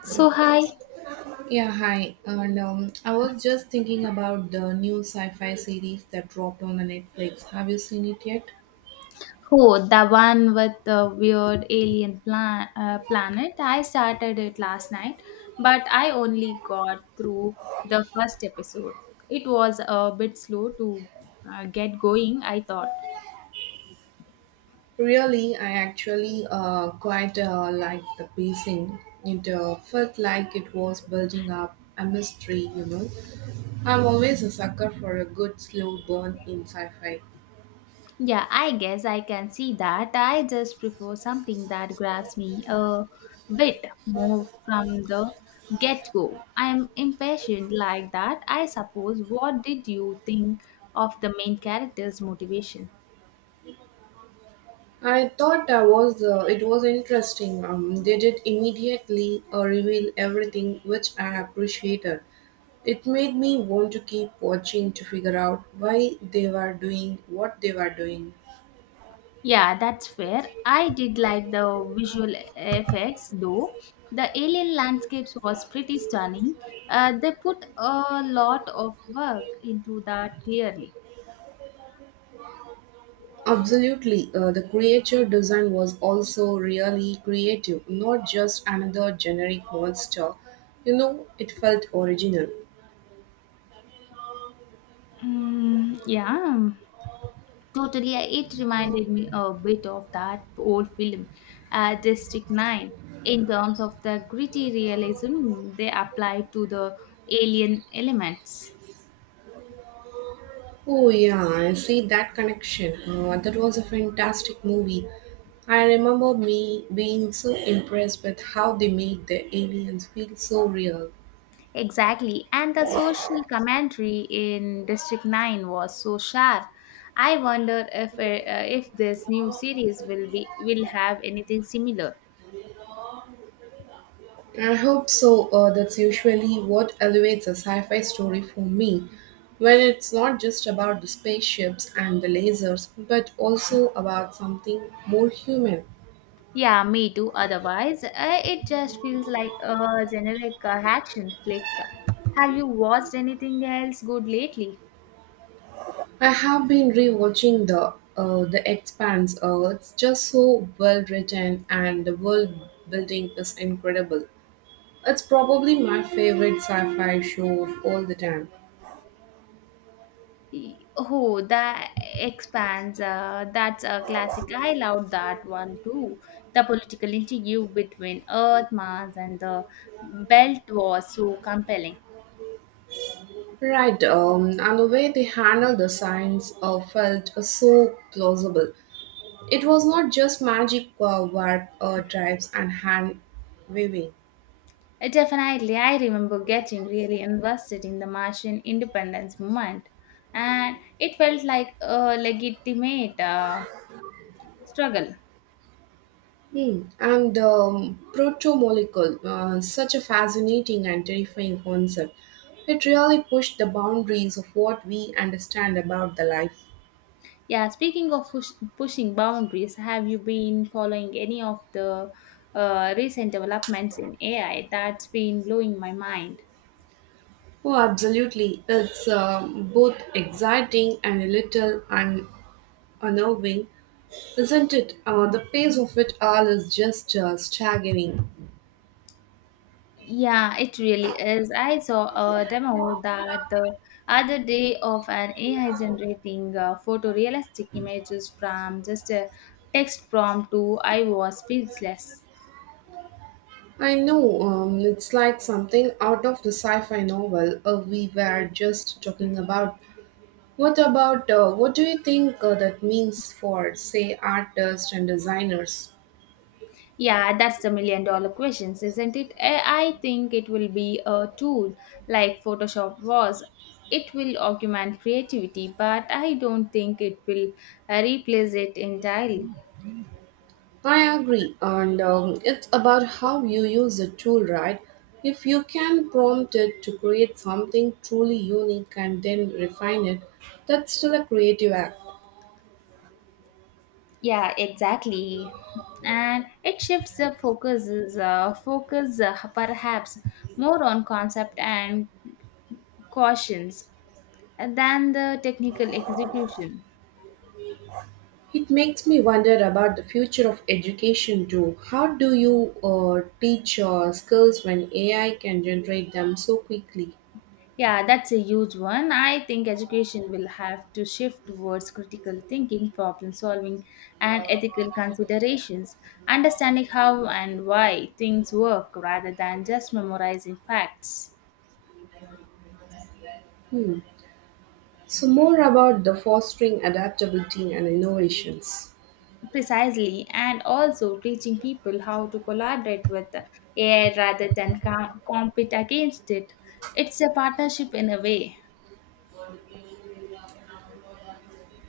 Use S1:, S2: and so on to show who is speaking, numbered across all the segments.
S1: So hi,
S2: Yeah, hi. And I was just thinking about the new sci-fi series that dropped on the Netflix. Have you seen it yet?
S1: oh the one with the weird alien planet? I started it last night, but I only got through the first episode. It was a bit slow to get going, I thought.
S2: Really, I actually quite liked the pacing. It felt like it was building up a mystery, you know. I'm always a sucker for a good slow burn in sci-fi.
S1: Yeah, I guess I can see that. I just prefer something that grabs me a bit more from the get go. I'm impatient like that, I suppose. What did you think of the main character's motivation?
S2: I thought I was it was interesting. They did immediately reveal everything, which I appreciated. It made me want to keep watching to figure out why they were doing what they were doing.
S1: Yeah, that's fair. I did like the visual effects though. The alien landscapes was pretty stunning. They put a lot of work into that clearly.
S2: Absolutely, the creature design was also really creative, not just another generic monster. You know, it felt original.
S1: Mm, yeah, totally. It reminded me a bit of that old film, District 9, in terms of the gritty realism they applied to the alien elements.
S2: Oh yeah, I see that connection. That was a fantastic movie. I remember me being so impressed with how they made the aliens feel so real.
S1: Exactly. And the social commentary in District 9 was so sharp. I wonder if this new series will have anything similar.
S2: I hope so. That's usually what elevates a sci-fi story for me, when it's not just about the spaceships and the lasers, but also about something more human.
S1: Yeah, me too. Otherwise, it just feels like a generic action flick. Have you watched anything else good lately?
S2: I have been rewatching The Expanse. It's just so well written, and the world building is incredible. It's probably my favorite sci-fi show of all the time.
S1: Oh, that expands. That's a classic. I loved that one too. The political intrigue between Earth, Mars, and the Belt was so compelling.
S2: Right, and the way they handled the science felt so plausible. It was not just magic, warp, drives, and hand waving.
S1: Definitely, I remember getting really invested in the Martian independence movement, and it felt like a legitimate struggle.
S2: Hmm. And protomolecule, such a fascinating and terrifying concept. It really pushed the boundaries of what we understand about the life.
S1: Yeah, speaking of pushing boundaries, have you been following any of the recent developments in AI that's been blowing my mind?
S2: Oh, absolutely. It's both exciting and a little unnerving, isn't it? The pace of it all is just staggering.
S1: Yeah, it really is. I saw a demo that the other day of an AI generating photorealistic images from just a text prompt to I was speechless.
S2: I know It's like something out of the sci fi novel we were just talking about. What do you think that means for, say, artists and designers?
S1: Yeah, that's the million dollar questions, isn't it? I think it will be a tool like Photoshop was. It will augment creativity, but I don't think it will replace it entirely.
S2: I agree, and it's about how you use the tool, right? If you can prompt it to create something truly unique and then refine it, that's still a creative act.
S1: Yeah, exactly. And it shifts the focus perhaps more on concept and cautions than the technical execution.
S2: It makes me wonder about the future of education too. How do you teach skills when AI can generate them so quickly?
S1: Yeah, that's a huge one. I think education will have to shift towards critical thinking, problem solving, and ethical considerations, understanding how and why things work rather than just memorizing facts.
S2: Hmm. So, more about the fostering adaptability and innovations.
S1: Precisely, and also teaching people how to collaborate with AI rather than compete against it. It's a partnership in a way.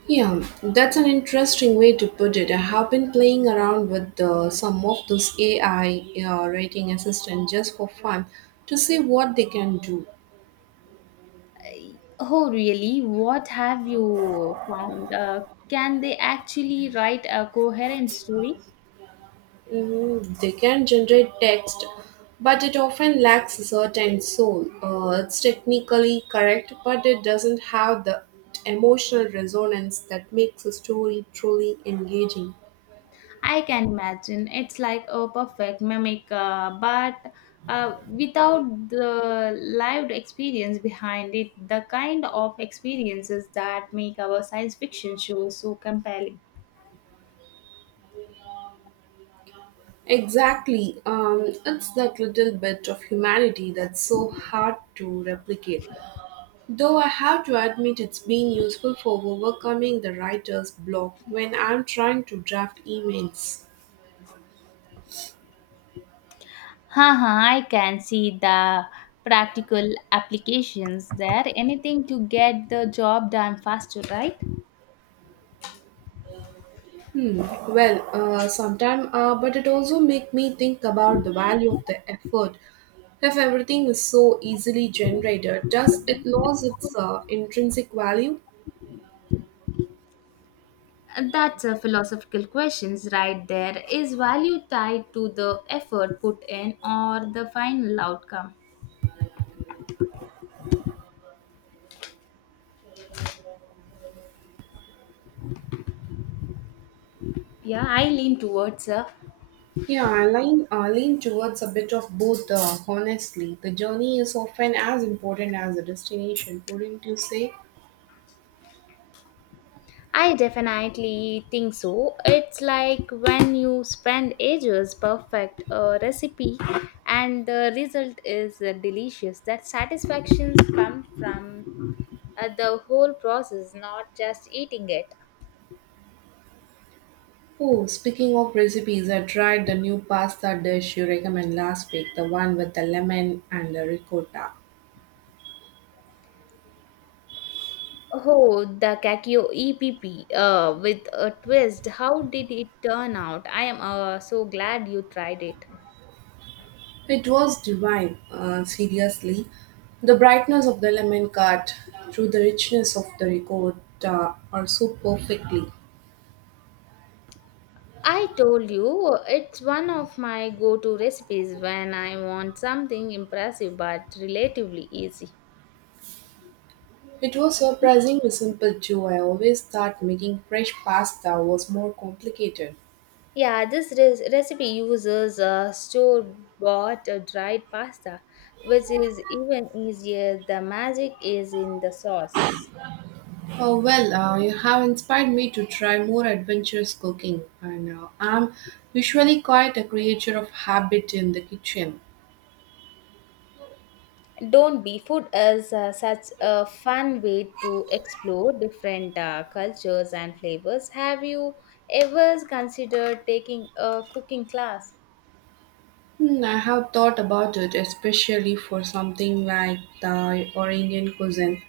S2: Yeah, that's an interesting way to put it. I have been playing around with some of those AI writing assistant just for fun to see what they can do.
S1: Oh, really? What have you found? Can they actually write a coherent story?
S2: Mm, they can generate text, but it often lacks a certain soul. It's technically correct, but it doesn't have the emotional resonance that makes a story truly engaging.
S1: I can imagine it's like a perfect mimic, but without the lived experience behind it, the kind of experiences that make our science fiction shows so compelling.
S2: Exactly. It's that little bit of humanity that's so hard to replicate. Though I have to admit it's been useful for overcoming the writer's block when I'm trying to draft emails.
S1: Haha, I can see the practical applications there. Anything to get the job done faster, right?
S2: Hmm. Well, sometime, but it also make me think about the value of the effort. If everything is so easily generated, does it lose its intrinsic value?
S1: That's a philosophical questions right there. Is value tied to the effort put in or the final outcome? Yeah, I lean towards
S2: Yeah, I lean towards a bit of both, honestly. The journey is often as important as the destination, wouldn't you say?
S1: I definitely think so. It's like when you spend ages perfect a recipe and the result is delicious. That satisfactions come from the whole process, not just eating it.
S2: Oh, speaking of recipes, I tried the new pasta dish you recommend last week, the one with the lemon and the ricotta.
S1: Oh, the Kakio EPP with a twist. How did it turn out? I am so glad you tried it.
S2: It was divine, seriously. The brightness of the lemon cut through the richness of the ricotta are so perfectly.
S1: I told you it's one of my go to recipes when I want something impressive but relatively easy.
S2: It was surprisingly simple too. I always thought making fresh pasta was more complicated.
S1: Yeah, this recipe uses store bought dried pasta, which is even easier. The magic is in the sauce.
S2: Oh, well, you have inspired me to try more adventurous cooking, and I'm usually quite a creature of habit in the kitchen.
S1: Don't be food is such a fun way to explore different cultures and flavors. Have you ever considered taking a cooking class?
S2: Hmm, I have thought about it, especially for something like Thai or Indian cuisine.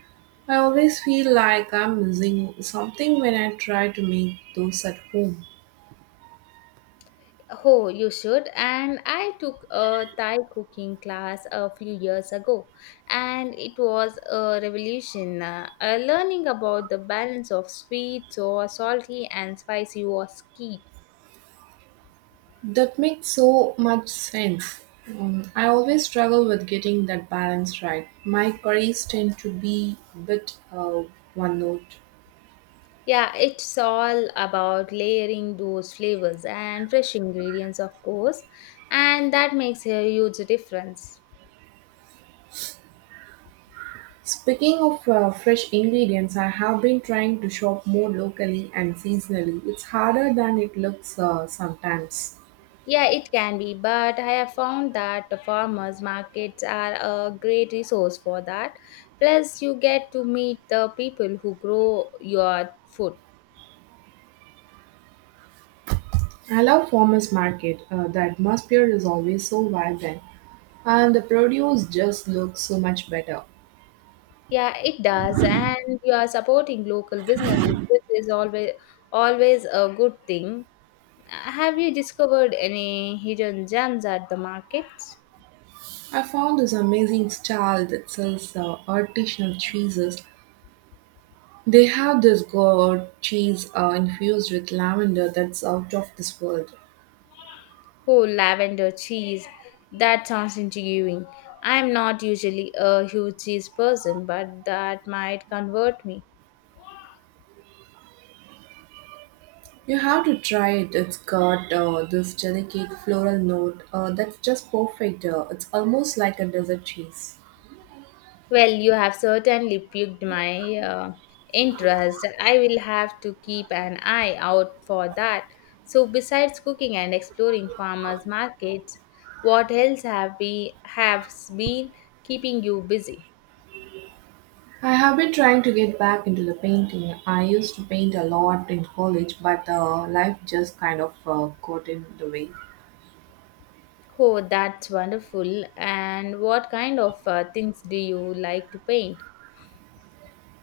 S2: I always feel like I'm missing something when I try to make those at home.
S1: Oh, you should. And I took a Thai cooking class a few years ago, and it was a revolution. Learning about the balance of sweet, sour, salty, and spicy was key.
S2: That makes so much sense. I always struggle with getting that balance right. My curries tend to be a bit one note.
S1: Yeah, it's all about layering those flavors and fresh ingredients, of course, and that makes a huge difference.
S2: Speaking of fresh ingredients, I have been trying to shop more locally and seasonally. It's harder than it looks sometimes.
S1: Yeah, it can be, but I have found that the farmers markets are a great resource for that. Plus, you get to meet the people who grow your food.
S2: I love farmers market. The atmosphere is always so vibrant, and the produce just looks so much better.
S1: Yeah, it does, and you are supporting local businesses, which is always a good thing. Have you discovered any hidden gems at the markets?
S2: I found this amazing stall that sells artisanal cheeses. They have this gourd cheese infused with lavender that's out of this world.
S1: Oh, lavender cheese. That sounds intriguing. I'm not usually a huge cheese person, but that might convert me.
S2: You have to try it. It's got this delicate floral note that's just perfect. It's almost like a dessert cheese.
S1: Well, you have certainly piqued my interest. I will have to keep an eye out for that. So, besides cooking and exploring farmers' markets, what else have been keeping you busy?
S2: I have been trying to get back into the painting. I used to paint a lot in college, but life just kind of got in the way.
S1: Oh, that's wonderful. And what kind of things do you like to paint?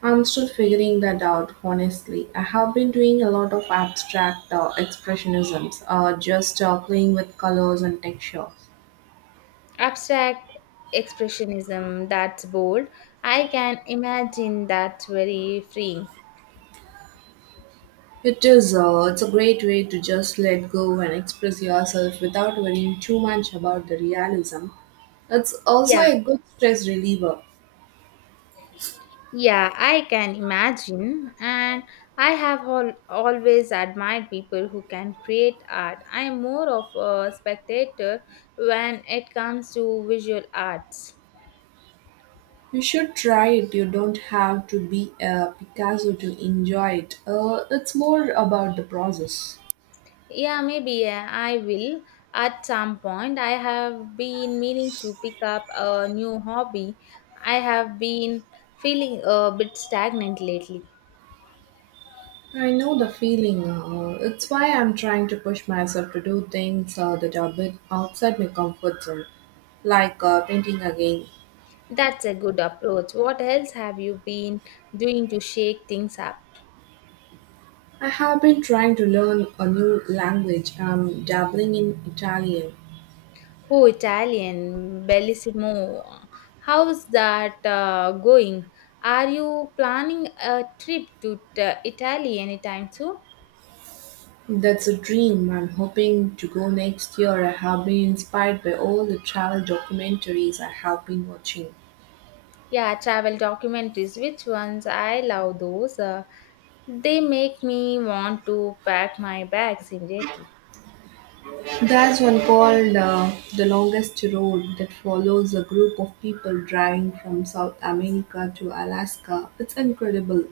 S2: I'm still figuring that out, honestly. I have been doing a lot of abstract expressionisms, just playing with colors and textures.
S1: Abstract expressionism that's bold. I can imagine that's very freeing.
S2: It is. It's a great way to just let go and express yourself without worrying too much about the realism. It's also
S1: Yeah,
S2: a good stress reliever.
S1: yeah, I can imagine. And I have always admired people who can create art. I am more of a spectator when it comes to visual arts.
S2: You should try it. You don't have to be a Picasso to enjoy it. It's more about the process.
S1: Yeah, maybe I will at some point. I have been meaning to pick up a new hobby. I have been feeling a bit stagnant lately.
S2: I know the feeling. It's why I'm trying to push myself to do things that are a bit outside my comfort zone, like painting again.
S1: That's a good approach. What else have you been doing to shake things up?
S2: I have been trying to learn a new language. I'm dabbling in Italian.
S1: Oh, Italian, bellissimo. How's that going? Are you planning a trip to Italy anytime soon?
S2: That's a dream. I'm hoping to go next year. I have been inspired by all the travel documentaries I have been watching.
S1: Yeah, travel documentaries. Which ones? I love those. They make me want to pack my bags immediately.
S2: There's one called The Longest Road that follows a group of people driving from South America to Alaska. It's incredible.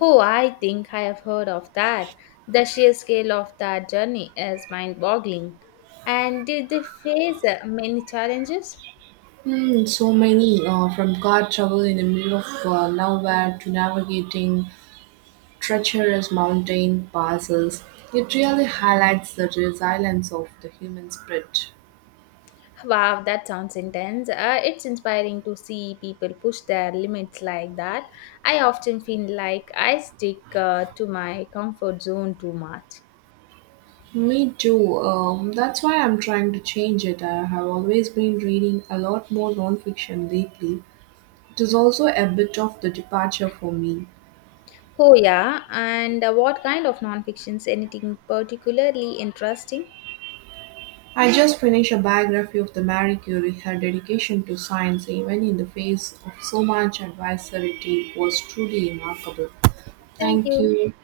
S1: Oh, I think I have heard of that. The sheer scale of that journey is mind boggling. And did they face many challenges?
S2: Hmm, so many from car travel in the middle of nowhere to navigating treacherous mountain passes. It really highlights the resilience of the human spirit.
S1: Wow, that sounds intense. It's inspiring to see people push their limits like that. I often feel like I stick to my comfort zone too much.
S2: Me too. That's why I'm trying to change it. I have always been reading a lot more nonfiction lately. It is also a bit of the departure for me.
S1: Oh, yeah. And what kind of non fictions? Anything particularly interesting?
S2: I just finished a biography of the Marie Curie. Her dedication to science, even in the face of so much adversity, was truly remarkable.
S1: Thank
S2: Thank
S1: you.
S2: you.